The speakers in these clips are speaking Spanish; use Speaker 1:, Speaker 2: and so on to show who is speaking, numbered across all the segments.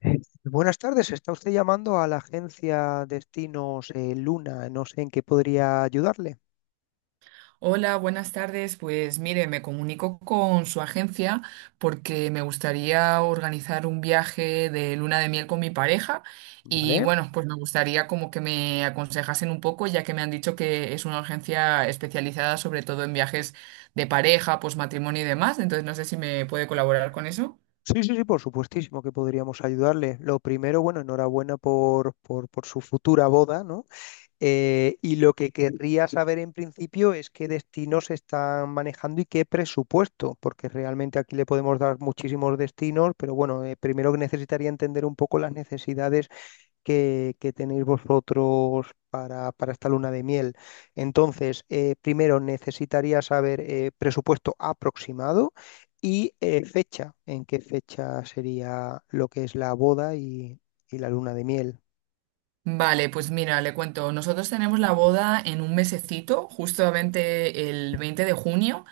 Speaker 1: Eh, Buenas tardes, está usted llamando a la agencia Destinos Luna, no sé en qué podría ayudarle,
Speaker 2: Hola, buenas tardes. Pues mire, me comunico con su agencia porque me gustaría organizar un viaje de luna de miel con mi pareja y
Speaker 1: ¿vale?
Speaker 2: bueno, pues me gustaría como que me aconsejasen un poco, ya que me han dicho que es una agencia especializada sobre todo en viajes de pareja, pues matrimonio y demás. Entonces no sé si me puede colaborar con eso.
Speaker 1: Sí, sí, sí, por supuestísimo que podríamos ayudarle. Lo primero, bueno, enhorabuena por su futura boda, ¿no? Y lo que querría saber en principio es qué destinos están manejando y qué presupuesto, porque realmente aquí le podemos dar muchísimos destinos, pero bueno, primero que necesitaría entender un poco las necesidades que tenéis vosotros para esta luna de miel. Entonces, primero necesitaría saber presupuesto aproximado y fecha, en qué fecha sería lo que es la boda y la luna de miel.
Speaker 2: Vale, pues mira, le cuento, nosotros tenemos la boda en un mesecito, justamente el 20 de junio.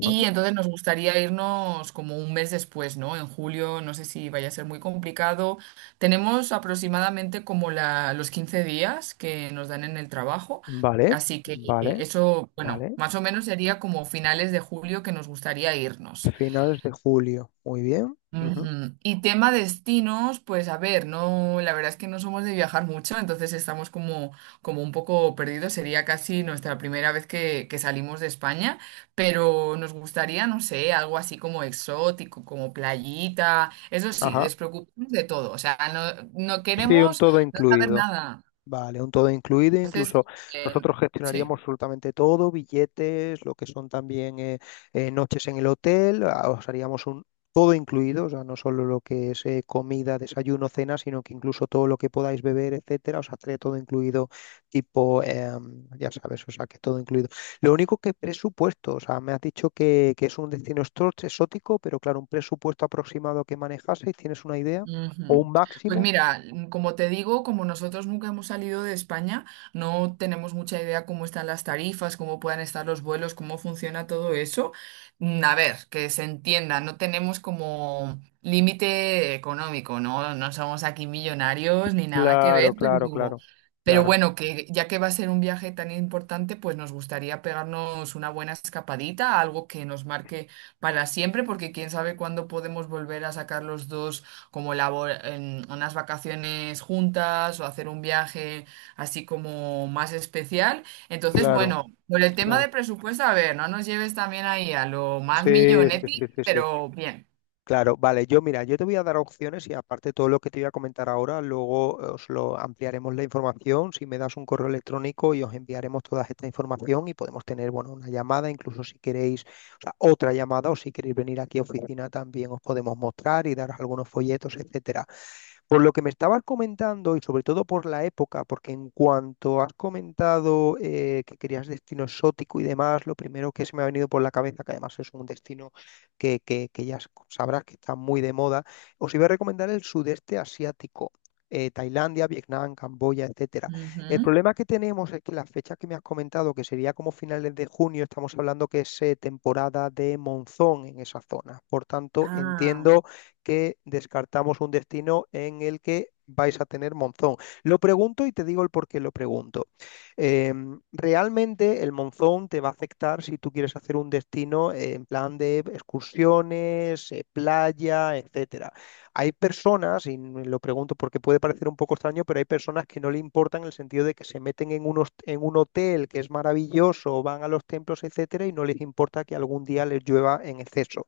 Speaker 2: Y entonces nos gustaría irnos como un mes después, ¿no? En julio, no sé si vaya a ser muy complicado. Tenemos aproximadamente como la, los 15 días que nos dan en el trabajo,
Speaker 1: Vale,
Speaker 2: así que
Speaker 1: vale,
Speaker 2: eso, bueno,
Speaker 1: vale.
Speaker 2: más o menos sería como finales de julio que nos gustaría irnos.
Speaker 1: Finales de julio. Muy bien. Ujú.
Speaker 2: Ujú. Y tema destinos, pues a ver, no, la verdad es que no somos de viajar mucho, entonces estamos como un poco perdidos. Sería casi nuestra primera vez que salimos de España, pero nos gustaría, no sé, algo así como exótico, como playita. Eso sí,
Speaker 1: Ajá.
Speaker 2: despreocuparnos de todo. O sea, no, no
Speaker 1: Sí, un
Speaker 2: queremos
Speaker 1: todo
Speaker 2: no saber
Speaker 1: incluido.
Speaker 2: nada.
Speaker 1: Vale, un todo incluido, incluso
Speaker 2: Eh,
Speaker 1: nosotros gestionaríamos
Speaker 2: sí.
Speaker 1: absolutamente todo, billetes, lo que son también noches en el hotel, os haríamos un todo incluido, o sea, no solo lo que es comida, desayuno, cena, sino que incluso todo lo que podáis beber, etcétera, os haré todo incluido, tipo, ya sabes, o sea, que todo incluido. Lo único que presupuesto, o sea, me has dicho que es un destino exótico, pero claro, un presupuesto aproximado que manejaseis, ¿tienes una idea? ¿O
Speaker 2: Ujú.
Speaker 1: un
Speaker 2: Pues
Speaker 1: máximo?
Speaker 2: mira, como te digo, como nosotros nunca hemos salido de España, no tenemos mucha idea cómo están las tarifas, cómo puedan estar los vuelos, cómo funciona todo eso. A ver, que se entienda, no tenemos como límite económico, ¿no? No somos aquí millonarios ni nada que ver,
Speaker 1: Claro, claro, claro.
Speaker 2: pero
Speaker 1: Claro.
Speaker 2: bueno, que ya que va a ser un viaje tan importante, pues nos gustaría pegarnos una buena escapadita, algo que nos marque para siempre, porque quién sabe cuándo podemos volver a sacar los dos como labor, en unas vacaciones juntas o hacer un viaje así como más especial. Entonces,
Speaker 1: Claro,
Speaker 2: bueno, por el tema
Speaker 1: claro.
Speaker 2: de presupuesto, a ver, no nos lleves también ahí a lo más
Speaker 1: Sí, sí,
Speaker 2: millonetti,
Speaker 1: sí, sí, sí.
Speaker 2: pero bien.
Speaker 1: Claro, vale, yo mira, yo te voy a dar opciones y aparte todo lo que te voy a comentar ahora, luego os lo ampliaremos la información, si me das un correo electrónico y os enviaremos toda esta información y podemos tener, bueno, una llamada, incluso si queréis, o sea, otra llamada o si queréis venir aquí a oficina también os podemos mostrar y daros algunos folletos, etcétera. Por lo que me estabas comentando y sobre todo por la época, porque en cuanto has comentado que querías destino exótico y demás, lo primero que se me ha venido por la cabeza, que además es un destino que ya sabrás que está muy de moda, os iba a recomendar el sudeste asiático. Tailandia, Vietnam, Camboya, etcétera. El
Speaker 2: Ujú.
Speaker 1: problema que tenemos es que las fechas que me has comentado, que sería como finales de junio, estamos hablando que es temporada de monzón en esa zona. Por tanto,
Speaker 2: Ah,
Speaker 1: entiendo que descartamos un destino en el que vais a tener Monzón. Lo pregunto y te digo el por qué lo pregunto. Eh, realmente el Monzón te va a afectar si tú quieres hacer un destino en plan de excursiones, playa, etcétera. Hay personas, y lo pregunto porque puede parecer un poco extraño, pero hay personas que no le importan en el sentido de que se meten en, unos, en un hotel que es maravilloso, van a los templos, etcétera, y no les importa que algún día les llueva en exceso.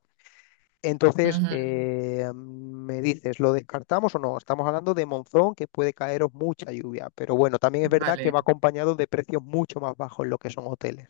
Speaker 1: Entonces,
Speaker 2: ujú.
Speaker 1: me dices, ¿lo descartamos o no? Estamos hablando de monzón que puede caeros mucha lluvia, pero bueno, también es verdad que
Speaker 2: Vale.
Speaker 1: va acompañado de precios mucho más bajos en lo que son hoteles.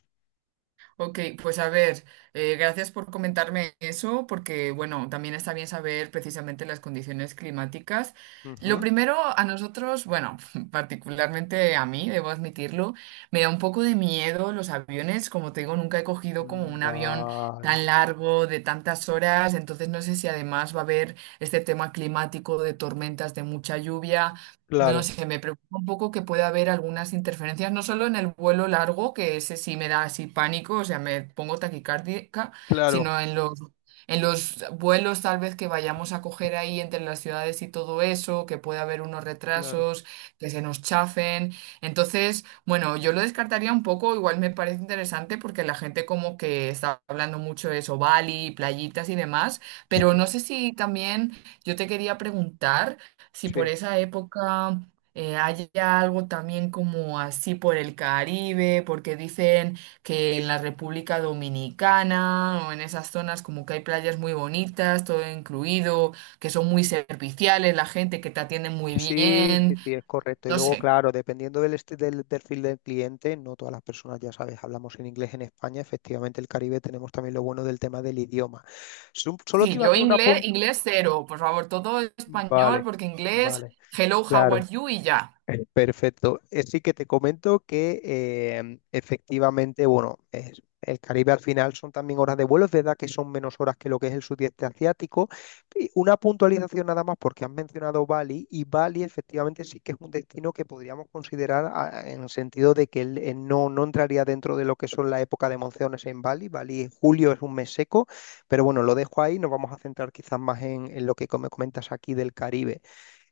Speaker 2: Ok, pues a ver, gracias por comentarme eso, porque bueno, también está bien saber precisamente las condiciones climáticas. Lo
Speaker 1: Ujú.
Speaker 2: primero, a nosotros, bueno, particularmente a mí, debo admitirlo, me da un poco de miedo los aviones. Como te digo, nunca he cogido como un avión tan
Speaker 1: Vale,
Speaker 2: largo, de tantas horas, entonces no sé si además va a haber este tema climático de tormentas, de mucha lluvia. No
Speaker 1: claro,
Speaker 2: sé, me preocupa un poco que pueda haber algunas interferencias, no solo en el vuelo largo, que ese sí me da así pánico, o sea, me pongo taquicárdica,
Speaker 1: claro,
Speaker 2: sino en en los vuelos tal vez que vayamos a coger ahí entre las ciudades y todo eso, que pueda haber unos
Speaker 1: claro.
Speaker 2: retrasos, que se nos chafen. Entonces, bueno, yo lo descartaría un poco, igual me parece interesante porque la gente como que está hablando mucho de eso, Bali, playitas y demás, pero
Speaker 1: Sí,
Speaker 2: no sé si también yo te quería preguntar si por
Speaker 1: sí,
Speaker 2: esa época hay algo también como así por el Caribe, porque dicen que en la República Dominicana o en esas zonas como que hay playas muy bonitas, todo incluido, que son muy serviciales, la gente que te atiende muy
Speaker 1: sí, sí,
Speaker 2: bien,
Speaker 1: sí, es correcto. Y
Speaker 2: no
Speaker 1: luego,
Speaker 2: sé.
Speaker 1: claro, dependiendo del, del perfil del cliente, no todas las personas, ya sabes, hablamos en inglés en España, efectivamente el Caribe tenemos también lo bueno del tema del idioma. Solo te
Speaker 2: Sí,
Speaker 1: iba a
Speaker 2: yo
Speaker 1: hacer una
Speaker 2: inglés,
Speaker 1: punta.
Speaker 2: inglés cero, por favor, todo español,
Speaker 1: Vale,
Speaker 2: porque inglés,
Speaker 1: vale.
Speaker 2: hello, how are
Speaker 1: Claro.
Speaker 2: you y ya.
Speaker 1: Perfecto. Sí que te comento que efectivamente, bueno, el Caribe al final son también horas de vuelo, es verdad que son menos horas que lo que es el sudeste asiático. Y una puntualización nada más porque has mencionado Bali y Bali efectivamente sí que es un destino que podríamos considerar en el sentido de que él, no, no entraría dentro de lo que son la época de monzones en Bali. Bali en julio es un mes seco, pero bueno, lo dejo ahí, nos vamos a centrar quizás más en lo que me comentas aquí del Caribe.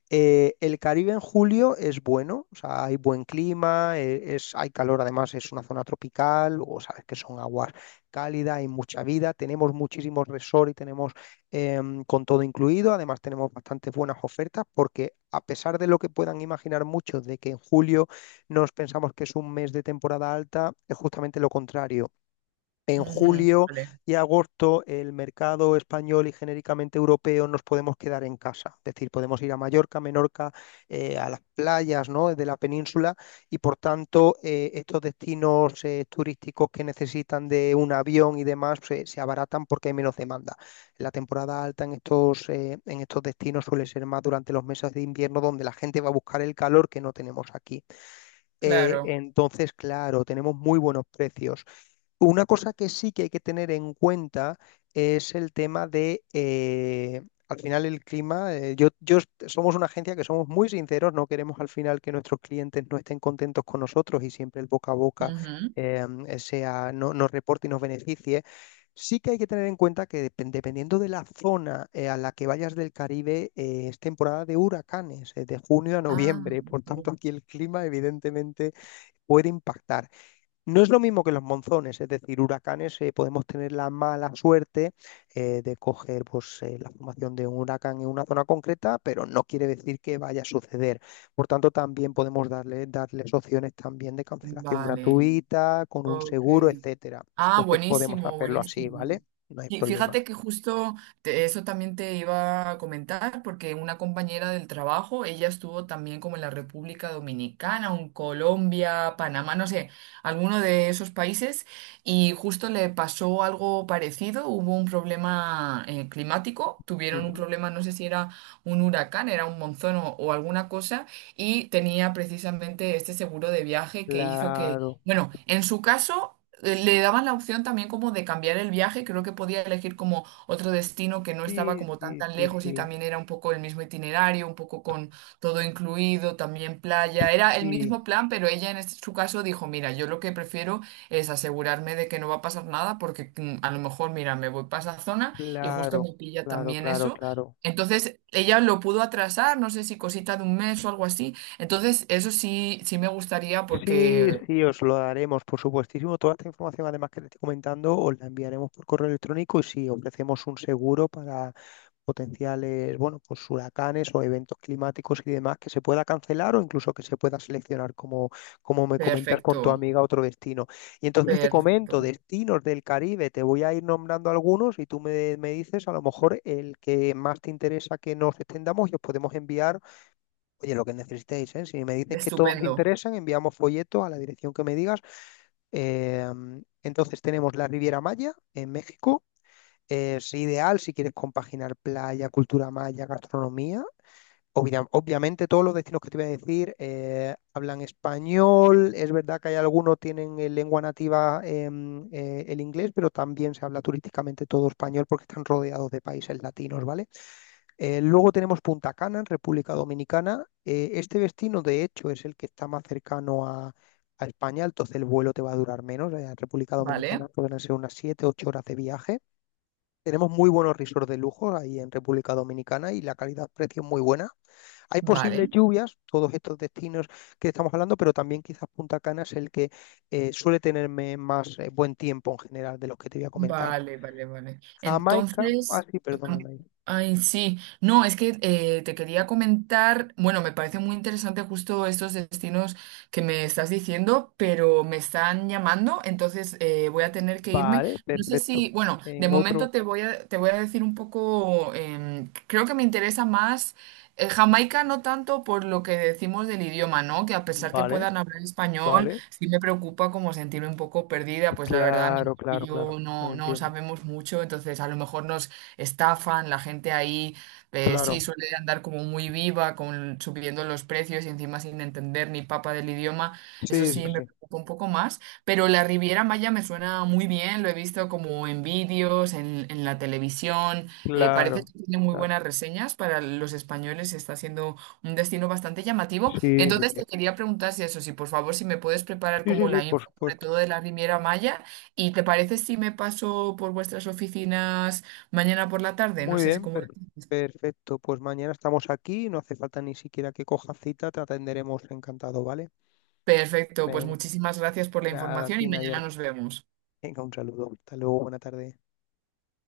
Speaker 1: El Caribe en julio es bueno, o sea, hay buen clima, es, hay calor, además es una zona tropical, o sabes que son aguas cálidas, hay mucha vida, tenemos muchísimos resorts y tenemos con todo incluido, además tenemos bastantes buenas ofertas porque a pesar de lo que puedan imaginar muchos de que en julio nos pensamos que es un mes de temporada alta, es justamente lo contrario. En
Speaker 2: Ujú,
Speaker 1: julio
Speaker 2: vale,
Speaker 1: y agosto el mercado español y genéricamente europeo nos podemos quedar en casa, es decir, podemos ir a Mallorca, Menorca, a las playas, ¿no? de la península y por tanto estos destinos turísticos que necesitan de un avión y demás se, se abaratan porque hay menos demanda. La temporada alta en estos destinos suele ser más durante los meses de invierno donde la gente va a buscar el calor que no tenemos aquí.
Speaker 2: claro.
Speaker 1: Entonces, claro, tenemos muy buenos precios. Una cosa que sí que hay que tener en cuenta es el tema de, al final el clima, yo, somos una agencia que somos muy sinceros, no queremos al final que nuestros clientes no estén contentos con nosotros y siempre el boca a boca
Speaker 2: Ujú.
Speaker 1: sea, no, nos reporte y nos beneficie. Sí que hay que tener en cuenta que dependiendo de la zona a la que vayas del Caribe, es temporada de huracanes, de junio a
Speaker 2: Ah,
Speaker 1: noviembre, por
Speaker 2: ok.
Speaker 1: tanto aquí el clima evidentemente puede impactar. No es lo mismo que los monzones, es decir, huracanes podemos tener la mala suerte de coger pues, la formación de un huracán en una zona concreta, pero no quiere decir que vaya a suceder. Por tanto, también podemos darle, darles opciones también de cancelación
Speaker 2: Vale.
Speaker 1: gratuita, con un
Speaker 2: Ok.
Speaker 1: seguro, etcétera.
Speaker 2: Ah,
Speaker 1: Entonces podemos
Speaker 2: buenísimo,
Speaker 1: hacerlo así,
Speaker 2: buenísimo.
Speaker 1: ¿vale? No hay
Speaker 2: Y
Speaker 1: problema.
Speaker 2: fíjate que justo eso también te iba a comentar, porque una compañera del trabajo, ella estuvo también como en la República Dominicana, o en Colombia, Panamá, no sé, alguno de esos países, y justo le pasó algo parecido, hubo un problema climático, tuvieron un
Speaker 1: Ujú.
Speaker 2: problema, no sé si era un huracán, era un monzón o alguna cosa, y tenía precisamente este seguro de viaje que hizo que
Speaker 1: Claro.
Speaker 2: bueno, en su caso le daban la opción también como de cambiar el viaje, creo que podía elegir como otro destino que no estaba
Speaker 1: Sí,
Speaker 2: como tan
Speaker 1: sí,
Speaker 2: tan
Speaker 1: sí,
Speaker 2: lejos y
Speaker 1: sí,
Speaker 2: también era un poco el mismo itinerario, un poco con todo incluido, también playa, era el
Speaker 1: sí.
Speaker 2: mismo plan, pero ella en su caso dijo, mira, yo lo que prefiero es asegurarme de que no va a pasar nada porque a lo mejor, mira, me voy para esa zona y justo
Speaker 1: Claro,
Speaker 2: me pilla
Speaker 1: claro,
Speaker 2: también
Speaker 1: claro,
Speaker 2: eso.
Speaker 1: claro.
Speaker 2: Entonces ella lo pudo atrasar, no sé si cosita de un mes o algo así. Entonces, eso sí, sí me gustaría
Speaker 1: Sí,
Speaker 2: porque
Speaker 1: sí, os lo daremos, por supuestísimo. Toda esta información, además que te estoy comentando, os la enviaremos por correo electrónico y si ofrecemos un seguro para potenciales, bueno, pues huracanes o eventos climáticos y demás que se pueda cancelar o incluso que se pueda seleccionar, como, como me comentas con tu
Speaker 2: perfecto,
Speaker 1: amiga, otro destino. Y entonces te comento,
Speaker 2: perfecto.
Speaker 1: destinos del Caribe, te voy a ir nombrando algunos y tú me, me dices a lo mejor el que más te interesa que nos extendamos y os podemos enviar. Oye, lo que necesitéis, ¿eh? Si me dices que todos te
Speaker 2: Estupendo.
Speaker 1: interesan, enviamos folleto a la dirección que me digas. Eh, entonces tenemos la Riviera Maya en México. Es ideal si quieres compaginar playa, cultura maya, gastronomía. Obviamente todos los destinos que te voy a decir hablan español. Es verdad que hay algunos tienen en lengua nativa el inglés, pero también se habla turísticamente todo español porque están rodeados de países latinos, ¿vale? Luego tenemos Punta Cana, en República Dominicana. Este destino, de hecho, es el que está más cercano a España, entonces el vuelo te va a durar menos. En República
Speaker 2: Vale,
Speaker 1: Dominicana pueden ser unas 7-8 horas de viaje. Tenemos muy buenos resorts de lujo ahí en República Dominicana y la calidad-precio es muy buena. Hay posibles
Speaker 2: vale.
Speaker 1: lluvias, todos estos destinos que estamos hablando, pero también quizás Punta Cana es el que suele tenerme más buen tiempo en general de los que te voy a comentar.
Speaker 2: Vale, vale, vale.
Speaker 1: Jamaica, ah
Speaker 2: Entonces,
Speaker 1: sí,
Speaker 2: am-
Speaker 1: perdóname.
Speaker 2: ay, sí. No, es que te quería comentar, bueno, me parece muy interesante justo estos destinos que me estás diciendo, pero me están llamando, entonces voy a tener que irme.
Speaker 1: Vale,
Speaker 2: No sé si,
Speaker 1: perfecto.
Speaker 2: bueno,
Speaker 1: En
Speaker 2: de momento
Speaker 1: otro.
Speaker 2: te voy a decir un poco, creo que me interesa más Jamaica, no tanto por lo que decimos del idioma, ¿no? Que a pesar que
Speaker 1: Vale,
Speaker 2: puedan hablar español,
Speaker 1: vale.
Speaker 2: sí me preocupa como sentirme un poco perdida, pues la verdad
Speaker 1: Claro,
Speaker 2: y
Speaker 1: claro, claro.
Speaker 2: yo no, no
Speaker 1: Entiendo.
Speaker 2: sabemos mucho, entonces a lo mejor nos estafan, la gente ahí sí
Speaker 1: Claro.
Speaker 2: suele andar como muy viva, con, subiendo los precios y encima sin entender ni papa del idioma,
Speaker 1: Sí,
Speaker 2: eso
Speaker 1: sí,
Speaker 2: sí me
Speaker 1: sí.
Speaker 2: preocupa un poco más, pero la Riviera Maya me suena muy bien, lo he visto como en vídeos, en la televisión, parece
Speaker 1: Claro,
Speaker 2: que tiene muy
Speaker 1: claro.
Speaker 2: buenas reseñas para los españoles, está siendo un destino bastante llamativo,
Speaker 1: Sí, sí,
Speaker 2: entonces
Speaker 1: sí.
Speaker 2: te quería preguntar si eso, si por favor si me puedes preparar
Speaker 1: Sí, sí,
Speaker 2: como
Speaker 1: sí,
Speaker 2: la
Speaker 1: por
Speaker 2: info sobre
Speaker 1: supuesto.
Speaker 2: todo de la Riviera Maya. ¿Y te parece si me paso por vuestras oficinas mañana por la tarde? No
Speaker 1: Muy
Speaker 2: sé si
Speaker 1: bien,
Speaker 2: cómo...
Speaker 1: perfecto. Pues mañana estamos aquí, no hace falta ni siquiera que cojas cita, te atenderemos encantado, ¿vale?
Speaker 2: Perfecto, pues
Speaker 1: Venga,
Speaker 2: muchísimas gracias por la
Speaker 1: nada,
Speaker 2: información y
Speaker 1: Tina y
Speaker 2: mañana
Speaker 1: ahora.
Speaker 2: nos vemos.
Speaker 1: Venga, un saludo. Hasta luego, buena tarde.